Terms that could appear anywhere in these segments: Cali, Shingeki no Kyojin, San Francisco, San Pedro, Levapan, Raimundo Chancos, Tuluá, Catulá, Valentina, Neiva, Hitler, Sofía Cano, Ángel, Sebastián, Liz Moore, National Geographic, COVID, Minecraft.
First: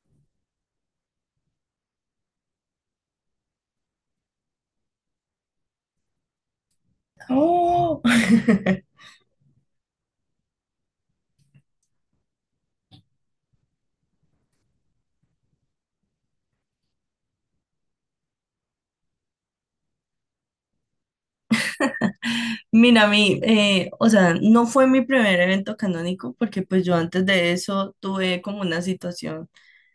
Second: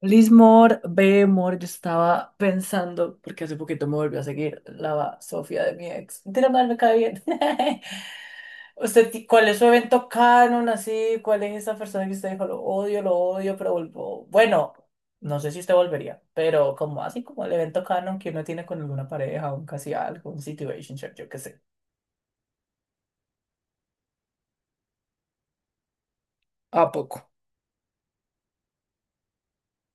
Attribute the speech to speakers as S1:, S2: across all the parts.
S1: Liz Moore, B. Moore, yo estaba pensando, porque hace poquito me volvió a seguir la Sofía de mi ex. Mentira, mal me cae bien.
S2: Oh,
S1: ¿Usted, cuál es su evento canon así? ¿Cuál es esa persona que usted dijo, lo odio, pero vuelvo? Bueno, no sé si usted volvería, pero como así como el evento canon que uno tiene con alguna pareja, un casi algo, un situationship, yo qué sé.
S2: mira, a mí, o sea, no fue mi primer evento canónico porque
S1: ¿A
S2: pues yo
S1: poco?
S2: antes de eso tuve como una situación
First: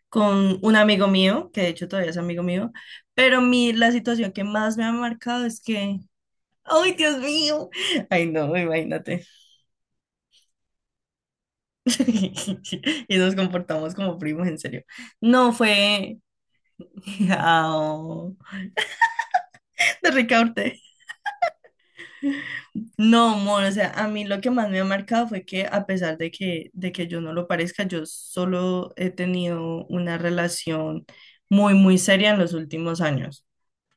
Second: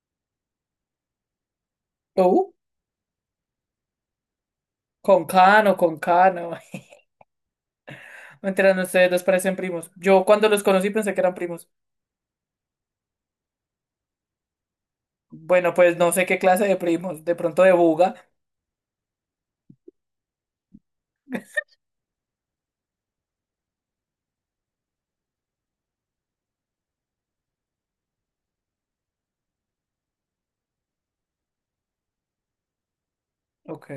S2: con un amigo mío, que de hecho todavía es amigo
S1: ¿Tú?
S2: mío, pero la situación que más me ha
S1: Con
S2: marcado es
S1: Cano,
S2: que,
S1: con Cano.
S2: ¡ay, Dios mío! Ay, no,
S1: Mentira, no, ustedes dos
S2: imagínate.
S1: parecen primos. Yo cuando los conocí pensé que eran primos.
S2: Y nos comportamos como primos, en serio. No
S1: Bueno, pues no
S2: fue...
S1: sé qué clase de primos, de pronto de buga.
S2: Au, de Ricaurte. No, amor, o sea, a mí lo que más me ha marcado fue que a pesar de que, yo no lo parezca, yo solo he tenido una relación muy, muy seria en los últimos años.
S1: Ok.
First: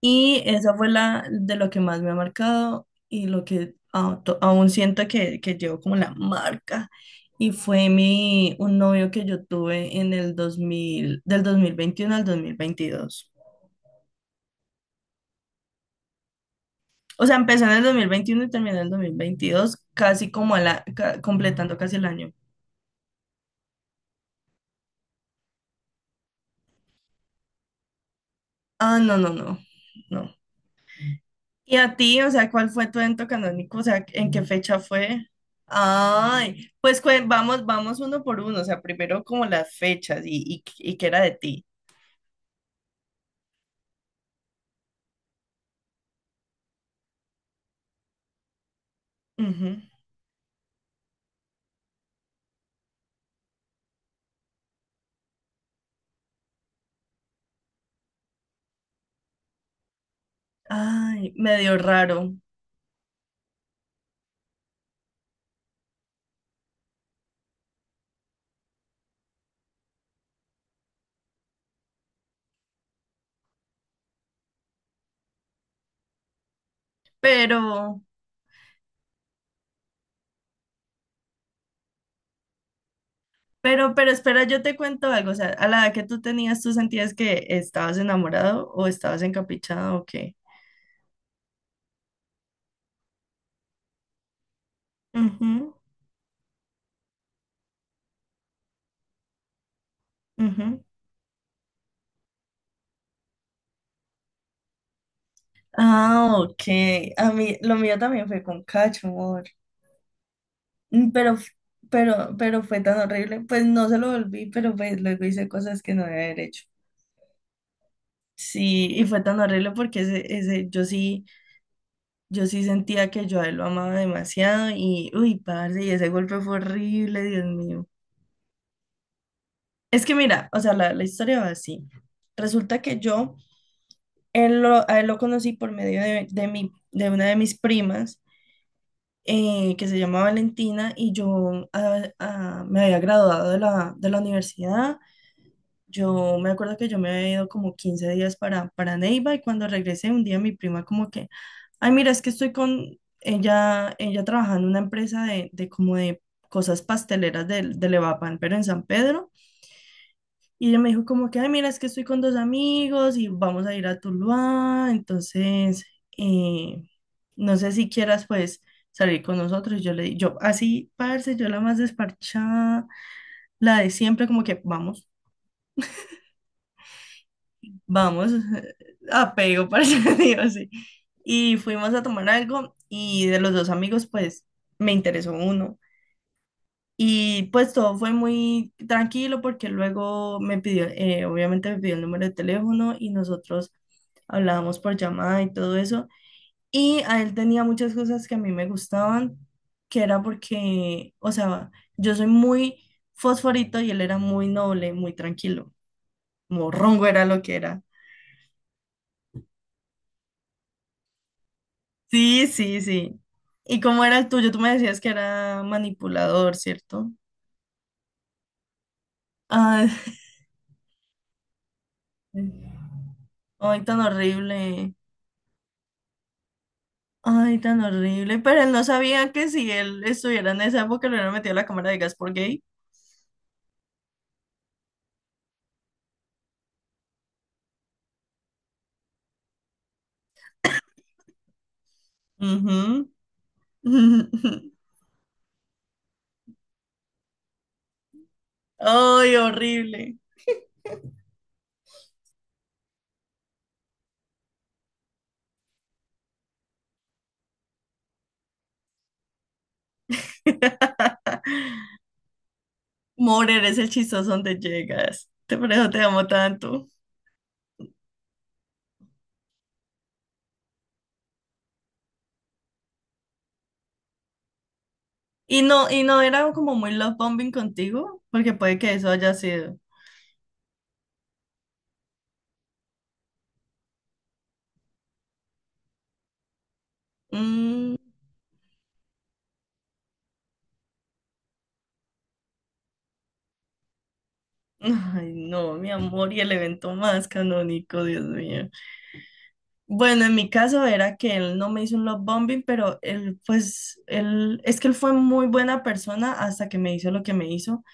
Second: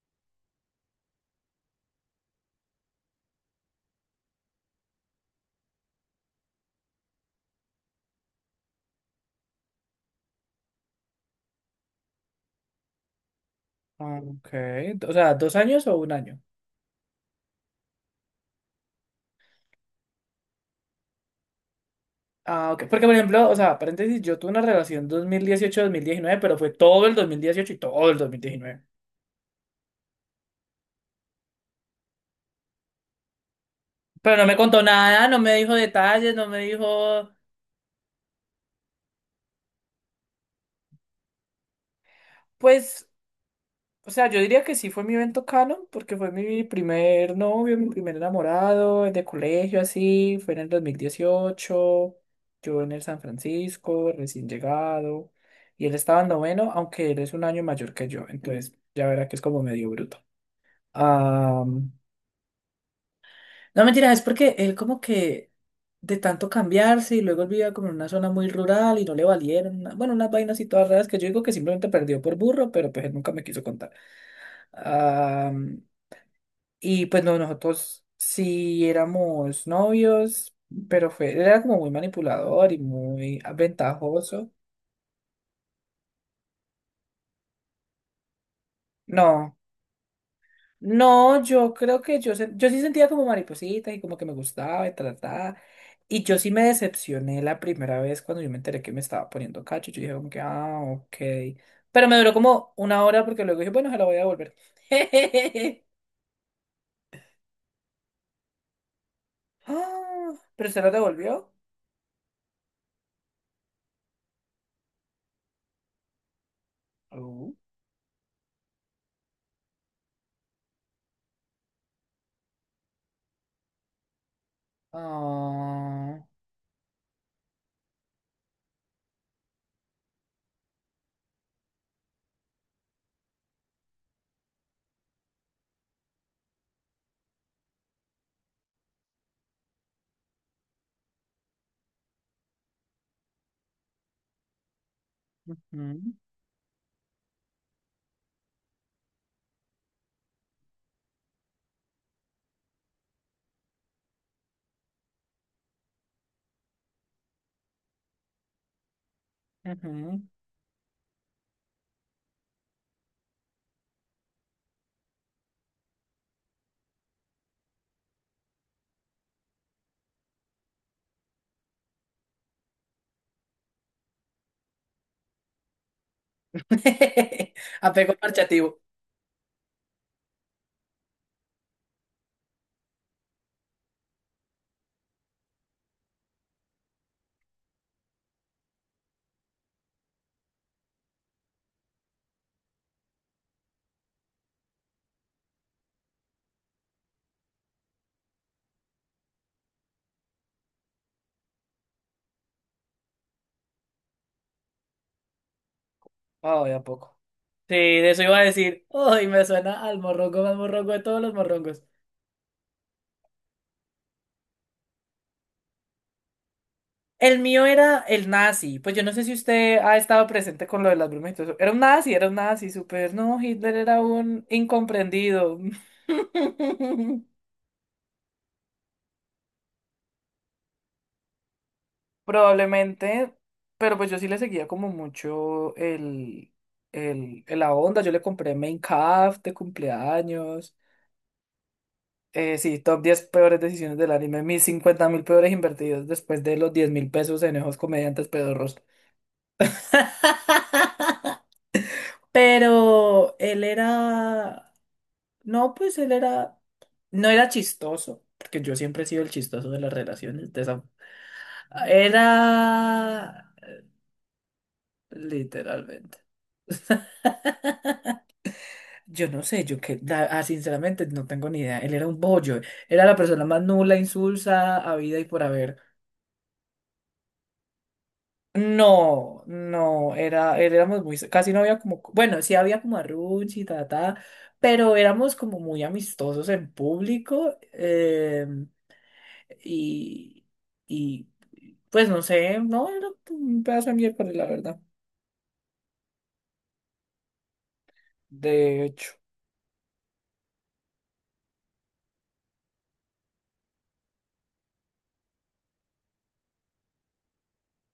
S2: Y esa fue la de lo que más me ha marcado y lo que aún siento que llevo como la marca. Y fue un novio que yo tuve en el 2021 al 2022.
S1: Ok. O sea, ¿dos años o un año?
S2: O sea, empecé en el 2021 y terminé en el 2022 casi como completando casi el año.
S1: Ah, ok. Porque, por ejemplo, o sea, paréntesis, yo tuve una relación dos mil dieciocho mil diecinueve, pero fue todo el 2018 y todo el 2019.
S2: Ah, no, no, no, no. ¿Y a ti? O sea, ¿cuál fue tu evento canónico? O sea, ¿en
S1: Pero
S2: qué
S1: no me
S2: fecha
S1: contó
S2: fue?
S1: nada, no me dijo detalles, no me
S2: Ay, pues
S1: dijo,
S2: vamos, vamos uno por uno. O sea, primero como las fechas y qué era de ti.
S1: pues. O sea, yo diría que sí fue mi evento canon, porque fue mi primer novio, mi primer enamorado, de colegio,
S2: Ujú.
S1: así. Fue en el 2018. Yo en el San Francisco, recién llegado. Y él estaba en noveno, aunque él es un año mayor que yo. Entonces, ya verá que es como medio bruto.
S2: Ay,
S1: Ah,
S2: medio raro.
S1: no, mentira, es porque él como que de tanto cambiarse y luego él vivía como en una zona muy rural y no le valieron, bueno, unas vainas y todas raras que yo digo que simplemente perdió por burro, pero pues él nunca me quiso contar. Ah, y pues no,
S2: Pero,
S1: nosotros sí éramos novios, pero fue, él era como muy manipulador y muy
S2: pero espera,
S1: ventajoso.
S2: yo te cuento algo. O sea, a la edad que tú tenías, ¿tú sentías que estabas enamorado o estabas
S1: No,
S2: encaprichado o qué?
S1: no, yo creo que yo sí sentía como mariposita y como que me gustaba y trataba.
S2: Ujú,
S1: Y yo sí me decepcioné la primera vez cuando yo me enteré que me estaba poniendo cacho. Yo dije como que, ah,
S2: ujú.
S1: ok. Pero me duró como una hora porque luego dije, bueno, se la voy a devolver.
S2: Ah, ok. A mí, lo mío también fue con Cacho.
S1: Ah. ¿Pero se la
S2: Mm, Pero,
S1: devolvió?
S2: f- pero fue tan horrible. Pues no se lo volví, pero pues luego hice cosas que no debía haber hecho.
S1: Oh.
S2: Sí, y fue tan horrible porque yo sí sentía que yo a él lo amaba demasiado y, uy, parce, y ese
S1: Ah,
S2: golpe fue horrible, Dios mío. Es que mira, o sea, la historia va así. Resulta que a él lo conocí por medio de de una de mis primas, que se llama Valentina, y yo me había graduado de la universidad.
S1: ujú,
S2: Yo me acuerdo que yo me había ido como 15 días para Neiva y cuando regresé un día mi prima como que, ay, mira, es que estoy con ella trabajando en una empresa de cosas pasteleras del de Levapan, pero en San Pedro.
S1: ujú.
S2: Y ella me dijo como que, ay, mira, es que estoy con dos amigos y vamos a ir a Tuluá, entonces, eh, no sé si quieras pues salir con nosotros. Yo así, parce, yo la más desparchada, la de siempre, como que vamos.
S1: Apego
S2: Vamos,
S1: marchativo.
S2: apego, para digo así. Y fuimos a tomar algo y de los dos amigos, pues me interesó uno. Y pues todo fue muy tranquilo porque luego obviamente me pidió el número de teléfono y nosotros hablábamos por llamada y todo eso. Y a él tenía muchas cosas que a mí me gustaban, que era porque, o sea, yo soy muy fosforito y él era muy noble, muy tranquilo.
S1: Ay, ¿a
S2: Morrongo
S1: poco?
S2: era lo que
S1: Sí,
S2: era.
S1: de eso iba a decir. Ay, me suena al morrongo más morrongo de todos los morrongos.
S2: Sí, sí, sí. ¿Y cómo era el tuyo? Tú me decías que era manipulador, ¿cierto?
S1: El mío era el nazi. Pues yo no sé si usted
S2: Ay,
S1: ha estado presente con lo de las brumas y todo eso. Era un nazi, súper. No, Hitler
S2: ay,
S1: era
S2: tan
S1: un
S2: horrible.
S1: incomprendido.
S2: Ay, tan horrible. Pero él no sabía que si él estuviera en esa época lo hubieran metido a la cámara de gas por gay.
S1: Probablemente. Pero pues yo sí le seguía como mucho el, la onda. Yo le compré Minecraft de cumpleaños. Sí, top
S2: Ujú.
S1: 10 peores decisiones del anime. Mis 50.000 peores invertidos después de los 10.000 pesos en esos comediantes pedorros.
S2: Ay, horrible.
S1: Pero él era. No, pues él era. No era chistoso, porque yo siempre he sido el chistoso de las relaciones de esa. Era.
S2: Morer es el chistoso donde llegas. Te por eso te
S1: Literalmente.
S2: amo tanto.
S1: Yo no sé, yo que, sinceramente, no tengo ni idea. Él era un bollo. Era la persona más nula, insulsa, habida y por
S2: Y
S1: haber.
S2: no, y no era como muy love bombing contigo, porque puede que eso haya
S1: No,
S2: sido.
S1: no, era, éramos muy, casi no había como, bueno, sí había como arruchi, ta, ta, pero éramos como muy amistosos en público,
S2: Mm.
S1: y, y pues no sé, no, era un pedazo de miércoles, la verdad,
S2: Ay, no, mi amor, y el evento más canónico, Dios mío.
S1: de hecho.
S2: Bueno, en mi caso era que él no me hizo un love bombing, pero él, pues, él, es que él fue muy buena persona hasta que me hizo lo que me hizo.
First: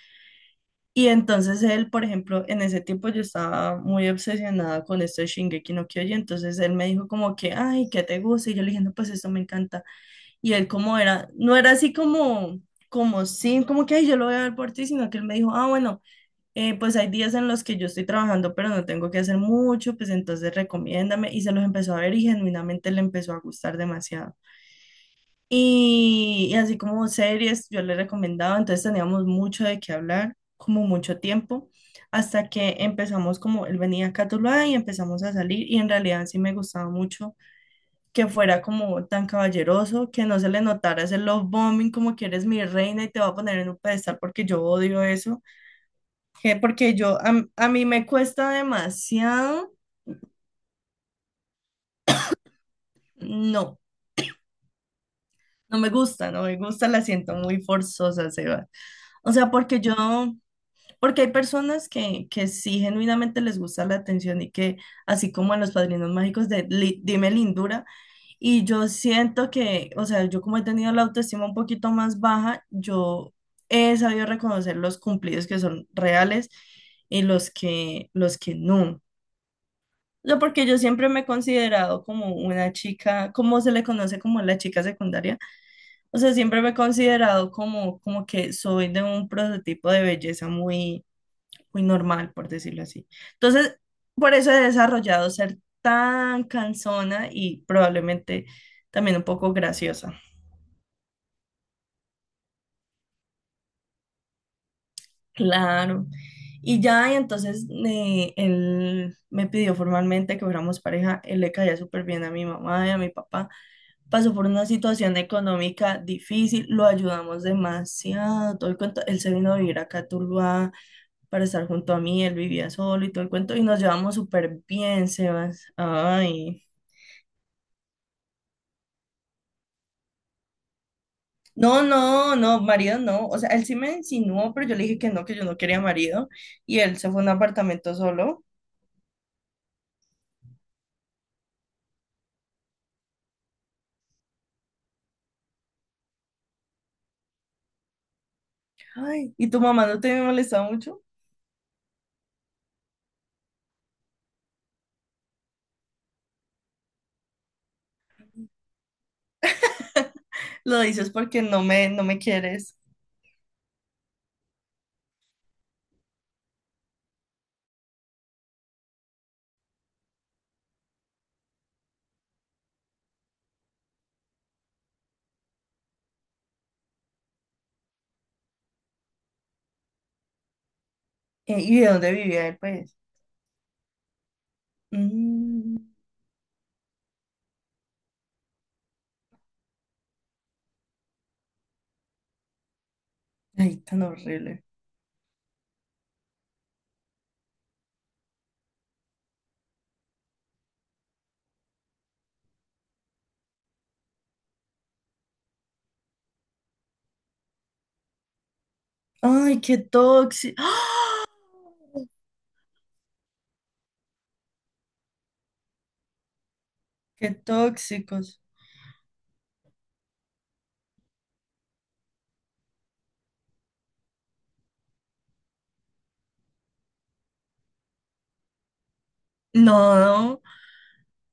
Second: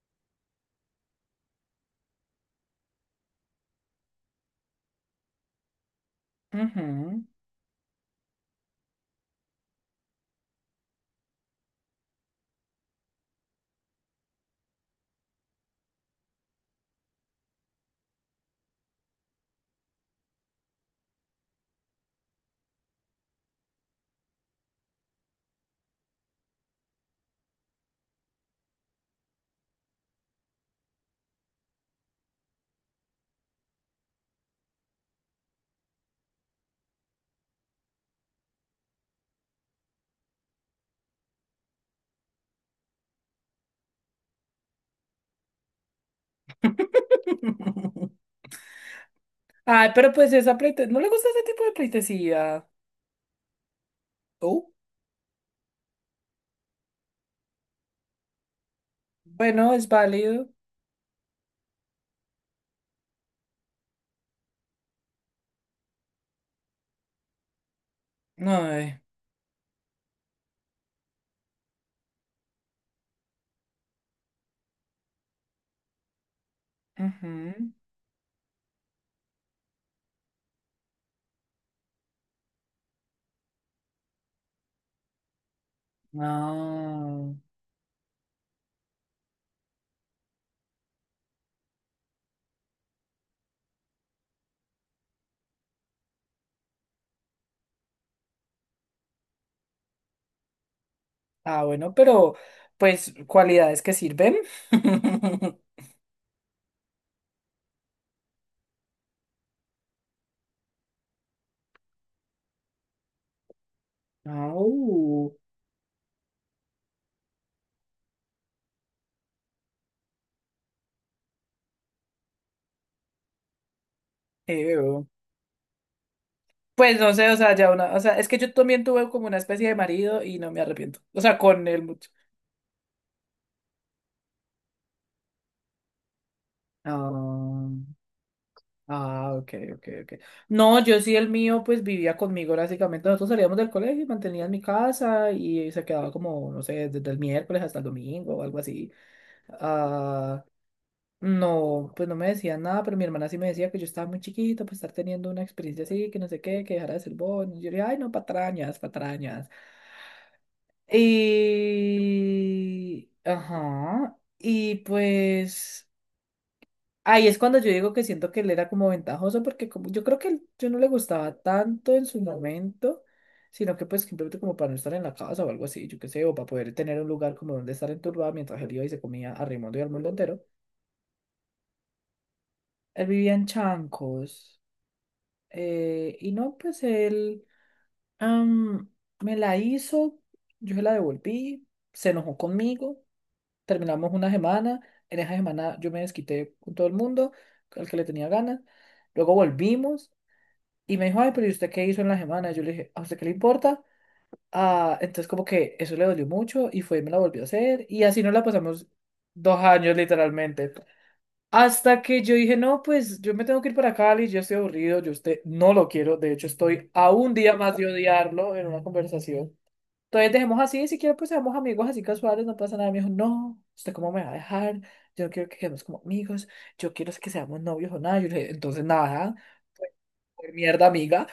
S2: Y entonces él, por ejemplo, en ese tiempo yo estaba muy obsesionada con esto de Shingeki no Kyojin, entonces él me dijo
S1: Ujú.
S2: como que, ay, ¿qué te gusta? Y yo le dije, no, pues esto me encanta. Y él como era, no era así como, como sí, como que, ay, yo lo voy a ver por ti, sino que él me dijo, ah, bueno pues hay días en los que yo estoy trabajando, pero no tengo que hacer mucho, pues entonces recomiéndame. Y se los empezó a ver y genuinamente le empezó a gustar demasiado. Y así como series, yo le recomendaba, entonces teníamos mucho de qué hablar, como mucho tiempo, hasta que empezamos como, él venía a Catulá y empezamos a salir y en realidad sí me gustaba mucho que fuera como tan caballeroso, que no se le notara ese love bombing, como que eres mi reina y te voy a poner en un pedestal porque yo odio eso que porque yo, a mí me cuesta demasiado,
S1: Ay, pero pues esa pleite, ¿no le gusta ese tipo de pleitesía?
S2: no,
S1: Oh,
S2: no me gusta, no me gusta, la siento muy forzosa, Seba. O sea,
S1: bueno,
S2: porque
S1: es
S2: yo,
S1: válido.
S2: porque hay personas que sí genuinamente les gusta la atención y que, así como a los padrinos mágicos de Dime Lindura, y yo
S1: No,
S2: siento que, o sea, yo como he tenido la autoestima un poquito más baja, yo he sabido reconocer los cumplidos que son reales y los
S1: ujú.
S2: que, los que no. Yo porque yo siempre me he considerado como una chica, como se le conoce como la chica secundaria, o sea, siempre me he
S1: No.
S2: considerado como que soy de un prototipo de belleza muy, muy normal, por decirlo así. Entonces, por eso he desarrollado ser tan cansona y probablemente también un poco graciosa.
S1: Ah, bueno, pero pues cualidades que sirven.
S2: Claro. Y ya, y entonces él me pidió formalmente que fuéramos pareja. Él le caía súper bien a mi mamá y a mi papá. Pasó por
S1: Ah,
S2: una situación económica difícil, lo ayudamos demasiado, todo el cuento. Él se vino a vivir acá a Tuluá para estar junto a mí, él vivía solo y todo el cuento, y nos llevamos súper
S1: ew.
S2: bien, Sebas. Ay.
S1: Pues no sé, o sea, ya una, o sea, es que yo también tuve como una especie de marido y no me arrepiento. O sea, con él
S2: No,
S1: mucho.
S2: no, no, marido no. O sea, él sí me insinuó, pero yo le dije que no, que yo no quería marido. Y él se fue a un
S1: Ah,
S2: apartamento solo.
S1: ah, ok, ok, ok. No, yo sí, el mío, pues vivía conmigo básicamente. Nosotros salíamos del colegio y mantenía en mi casa y se quedaba como, no sé, desde el miércoles hasta el domingo o algo así.
S2: Ay, ¿y tu mamá no te
S1: ah
S2: molesta mucho?
S1: No, pues no me decían nada, pero mi hermana sí me decía que yo estaba muy chiquito, pues estar teniendo una experiencia así, que no sé qué, que dejara de ser bon. Y yo le dije, ay, no, patrañas, patrañas.
S2: Lo dices porque no me quieres.
S1: Y. Ajá. Y pues. Ahí es cuando yo digo que siento que él era como ventajoso, porque como, yo creo que yo no le gustaba tanto en su momento, sino que pues simplemente como para no estar en la casa o algo así, yo qué sé, o para poder tener un lugar como donde estar enturbado mientras él iba y se comía a Raimundo y al mundo entero.
S2: ¿Y de dónde vivía él, pues?
S1: Él vivía en Chancos.
S2: Mm,
S1: Y no, pues él am, me la hizo, yo se la devolví, se enojó conmigo,
S2: ay, tan
S1: terminamos una
S2: horrible.
S1: semana, en esa semana yo me desquité con todo el mundo, al que le tenía ganas, luego volvimos y me dijo, ay, pero ¿y usted qué hizo en la semana? Yo le dije, ¿a usted qué le importa? Ah, entonces como que eso le dolió mucho y fue y me la volvió a hacer y así nos la pasamos dos
S2: Ay, qué
S1: años
S2: tóxico.
S1: literalmente. Hasta que yo dije, no, pues yo me tengo que ir para Cali, yo estoy aburrido, yo usted no lo quiero, de hecho estoy a un
S2: Qué
S1: día más de
S2: tóxicos.
S1: odiarlo en una conversación. Entonces dejemos así, si quiero pues seamos amigos así casuales, no pasa nada. Me dijo, no, ¿usted cómo me va a dejar? Yo no quiero que quedemos como amigos, yo quiero es que seamos novios o nada. Yo le dije, entonces nada, pues,
S2: No,
S1: pues, mierda amiga.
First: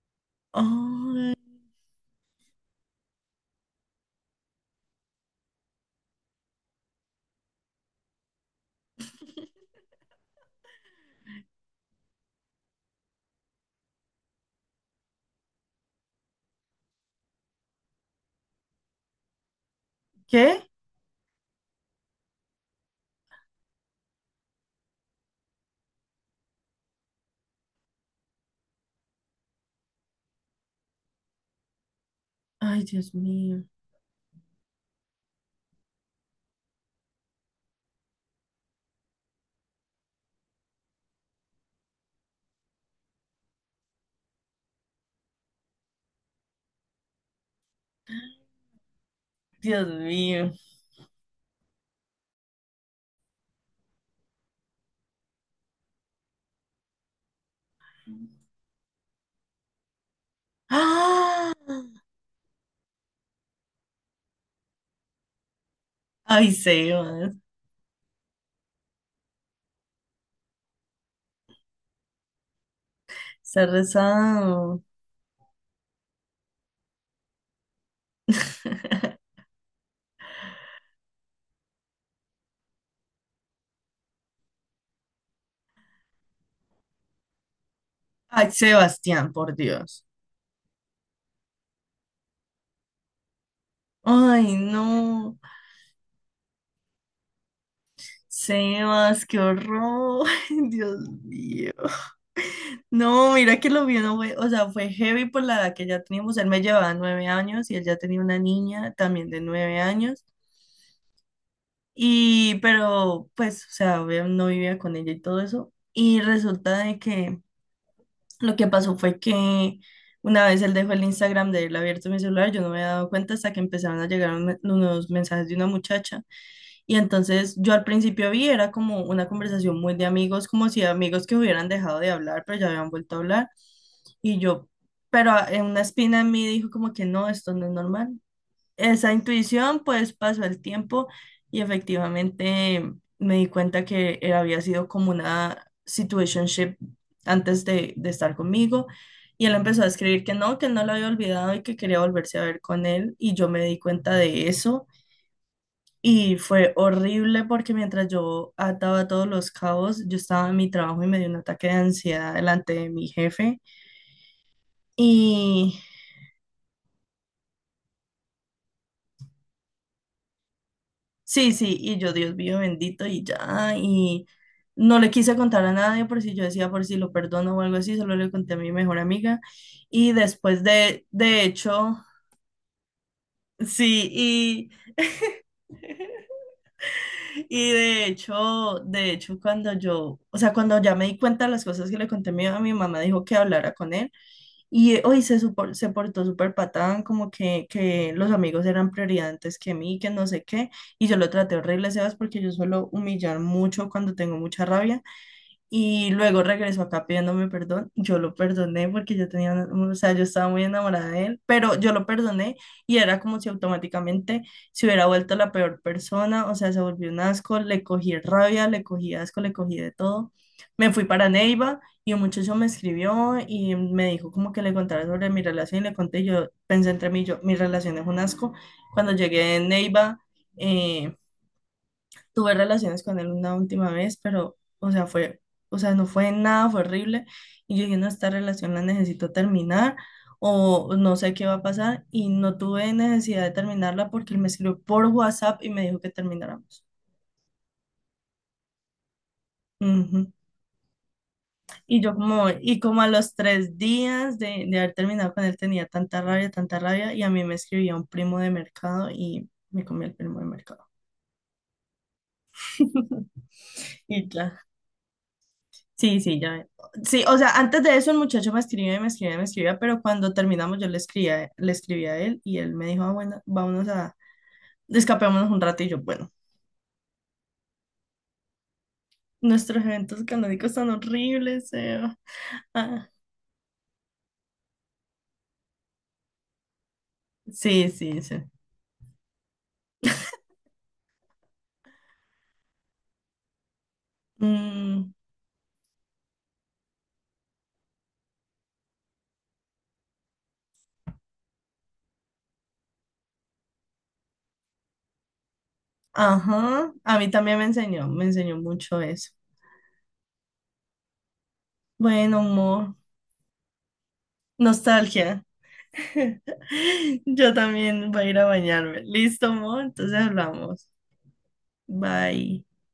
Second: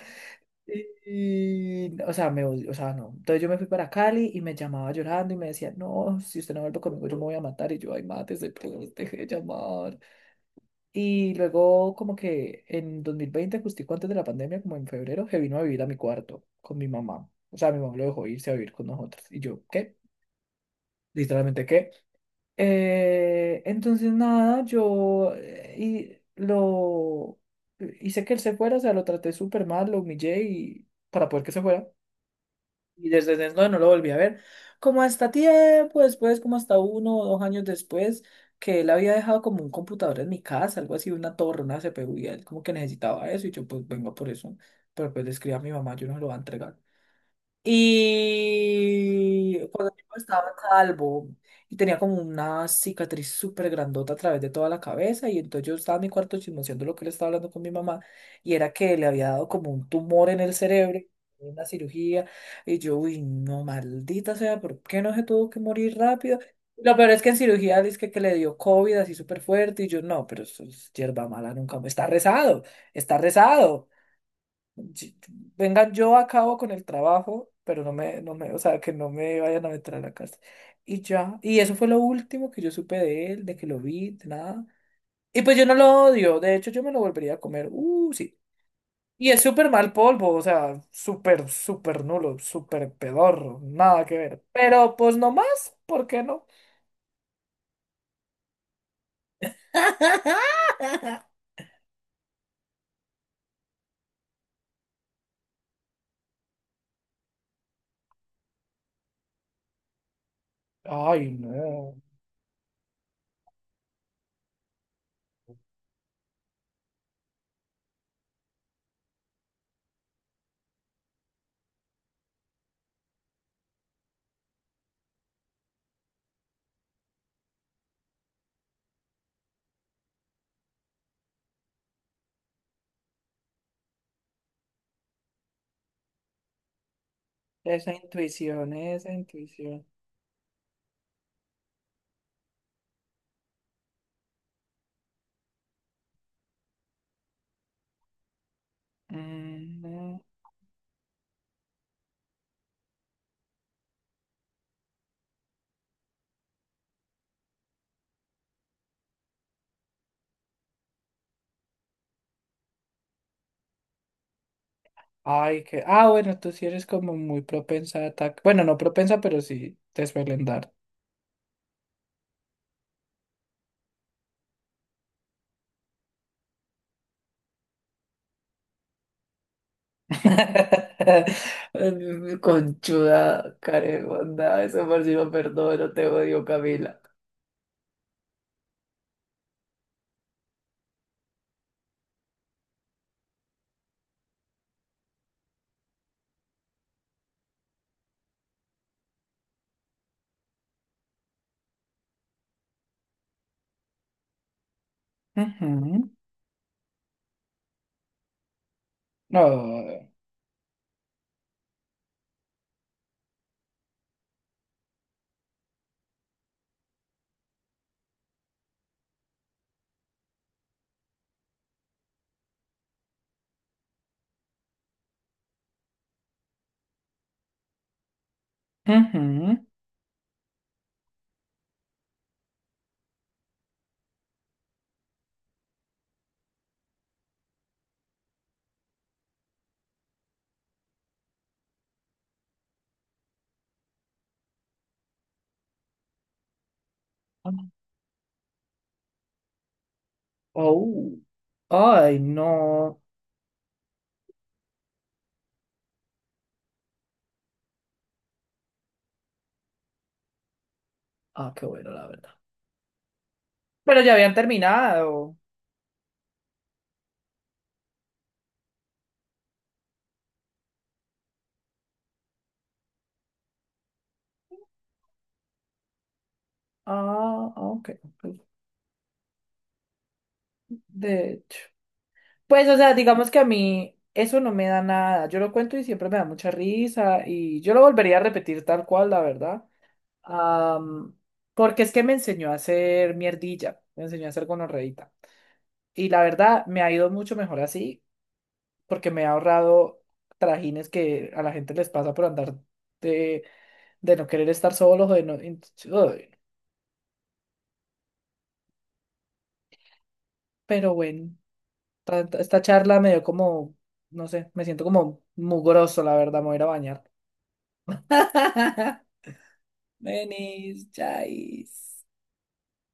S2: ay,
S1: Y, o sea, me odió, o sea, no. Entonces yo me fui para Cali y me llamaba llorando y me decía, no, si usted no vuelve conmigo, yo me voy a matar. Y yo, ay, mate, se deje de llamar. Y luego, como que en 2020 justico antes de la pandemia, como en febrero, se vino a vivir a mi cuarto con mi mamá. O sea, mi mamá lo dejó irse a vivir con nosotros. Y yo, ¿qué?
S2: ¿qué?
S1: Literalmente, ¿qué? Entonces, nada, yo y lo hice que él se fuera, o sea, lo traté súper mal, lo humillé y para poder que se fuera.
S2: Ay,
S1: Y
S2: Dios
S1: desde entonces
S2: mío.
S1: no, no lo volví a ver. Como hasta tiempo después, como hasta 1 o 2 años después, que él había dejado como un computador en mi casa, algo así, una torre, una CPU, y él como que necesitaba eso, y yo pues vengo por eso. Pero pues le escribí a mi mamá, yo no se lo voy a entregar. Y
S2: Dios
S1: cuando el tipo
S2: mío.
S1: estaba calvo y tenía como una cicatriz súper grandota a través de toda la cabeza, y entonces yo estaba en mi cuarto chismoseando lo que le estaba hablando con mi mamá, y era que le había dado como un tumor en el cerebro,
S2: ¡Ah!
S1: una cirugía, y yo, uy, no, maldita sea, ¿por qué no se tuvo que morir rápido?
S2: Ay,
S1: Lo peor es que
S2: Sebas.
S1: en cirugía dice que, le dio COVID así súper fuerte, y yo, no, pero eso es hierba mala, nunca, está rezado, está
S2: Se ha
S1: rezado,
S2: rezado.
S1: sí, venga yo a cabo con el trabajo, pero no me, no me, o sea, que no me vayan a meter a la cárcel. Y ya, y eso fue lo último que yo supe de él, de que lo vi, de nada. Y pues yo no lo odio, de hecho yo me lo volvería a comer, sí.
S2: Ay,
S1: Y
S2: Sebastián,
S1: es
S2: por
S1: súper mal
S2: Dios.
S1: polvo, o sea, súper, súper nulo, súper pedorro, nada que ver.
S2: Ay,
S1: Pero pues no
S2: no.
S1: más, ¿por qué no?
S2: Sebas, qué horror. Dios mío. No, mira que lo vio, no fue- o sea, fue heavy por la edad que ya teníamos. Él me llevaba 9 años y él ya tenía una niña también de 9 años.
S1: Ay, no.
S2: Y, pero, pues, o sea, obvio, no vivía con ella y todo eso. Y resulta de que lo que pasó fue que una vez él dejó el Instagram de él abierto en mi celular, yo no me había dado cuenta hasta que empezaron a llegar unos mensajes de una muchacha. Y entonces yo al principio vi, era como una conversación muy de amigos, como si amigos que hubieran dejado de hablar, pero ya habían vuelto a hablar. Y yo, pero en una espina en mí dijo como que no, esto no es
S1: Esa
S2: normal.
S1: intuición, esa
S2: Esa intuición,
S1: intuición.
S2: pues pasó el tiempo y efectivamente me di cuenta que él había sido como una situationship antes de estar conmigo. Y él empezó a
S1: Mm.
S2: escribir que no, que él no lo había olvidado y que quería volverse a ver con él. Y yo me di cuenta de eso. Y fue horrible porque mientras yo ataba todos los cabos, yo estaba en mi trabajo y me dio un ataque de ansiedad delante de mi jefe.
S1: Ay,
S2: Y
S1: que. Ah, bueno, tú sí eres como muy propensa a ataque. Bueno, no propensa, pero sí te suelen dar.
S2: sí, sí, y yo, Dios mío bendito, y ya, y no le quise contar a nadie por si yo decía por si lo perdono o algo así, solo le conté a mi mejor amiga. Y después de hecho,
S1: Conchuda,
S2: sí,
S1: carebonda,
S2: y,
S1: eso por si lo perdono, te odio, Camila.
S2: y de hecho, cuando yo, o sea, cuando ya me di cuenta de las cosas que le conté a a mi mamá, dijo que hablara con él. Y se portó súper patán, como que los amigos eran prioridad antes que mí, que no sé qué. Y yo lo traté horrible, Sebas, porque yo suelo humillar mucho cuando tengo mucha rabia.
S1: Ujú.
S2: Y luego regresó acá pidiéndome perdón. Yo lo perdoné porque yo tenía, o
S1: No.
S2: sea, yo estaba muy enamorada de él, pero yo lo perdoné y era como si automáticamente se hubiera vuelto la peor persona, o sea, se volvió un asco, le cogí rabia, le cogí asco, le cogí de todo. Me fui para Neiva y un muchacho me escribió y me dijo como que le contara sobre mi relación y le conté, yo pensé entre mí, yo, mi relación es un asco. Cuando llegué
S1: Ujú.
S2: en Neiva, eh, tuve relaciones con él una última vez, pero, o sea, fue, o sea, no fue nada, fue horrible. Y yo dije, no, esta relación la necesito terminar o no sé qué va a pasar. Y no tuve necesidad de terminarla porque él me escribió por WhatsApp y me dijo que termináramos. Ujú.
S1: Oh.
S2: Y yo
S1: Ay,
S2: como, y
S1: no.
S2: como a los 3 días de haber terminado con él tenía tanta rabia, y a mí me escribía un primo de mercado y me comí el primo de mercado.
S1: Ah, qué bueno, la verdad. Pero ya
S2: Y
S1: habían
S2: ya.
S1: terminado.
S2: Sí, sí, ya. Sí, o sea, antes de eso el muchacho me escribía y me escribía y me escribía, pero cuando terminamos yo le escribía, le escribí a él y él me dijo, ah, bueno, vámonos a, escapémonos un rato y yo, bueno,
S1: Ah, ok. Ok.
S2: nuestros eventos canónicos son
S1: De hecho.
S2: horribles, Seba.
S1: Pues, o sea,
S2: Ah,
S1: digamos que a mí eso no me da nada. Yo lo cuento y siempre me da mucha risa y yo lo
S2: sí,
S1: volvería a
S2: sí, sí.
S1: repetir tal cual, la verdad. Am, Porque es que me enseñó a hacer mierdilla, me enseñó a hacer
S2: Mm,
S1: gonorreíta. Y la verdad me ha ido mucho mejor así porque me ha ahorrado trajines que a la gente les pasa por andar de, de no querer estar solos o de no. Uy,
S2: ajá, a mí también me enseñó mucho eso.
S1: pero bueno,
S2: Bueno,
S1: esta
S2: amor,
S1: charla me dio como, no sé, me siento como
S2: nostalgia.
S1: mugroso, la verdad, me voy a ir a bañar.
S2: Yo también voy a ir a bañarme. Listo, amor, entonces
S1: Venis,
S2: hablamos.
S1: Chais.
S2: Bye.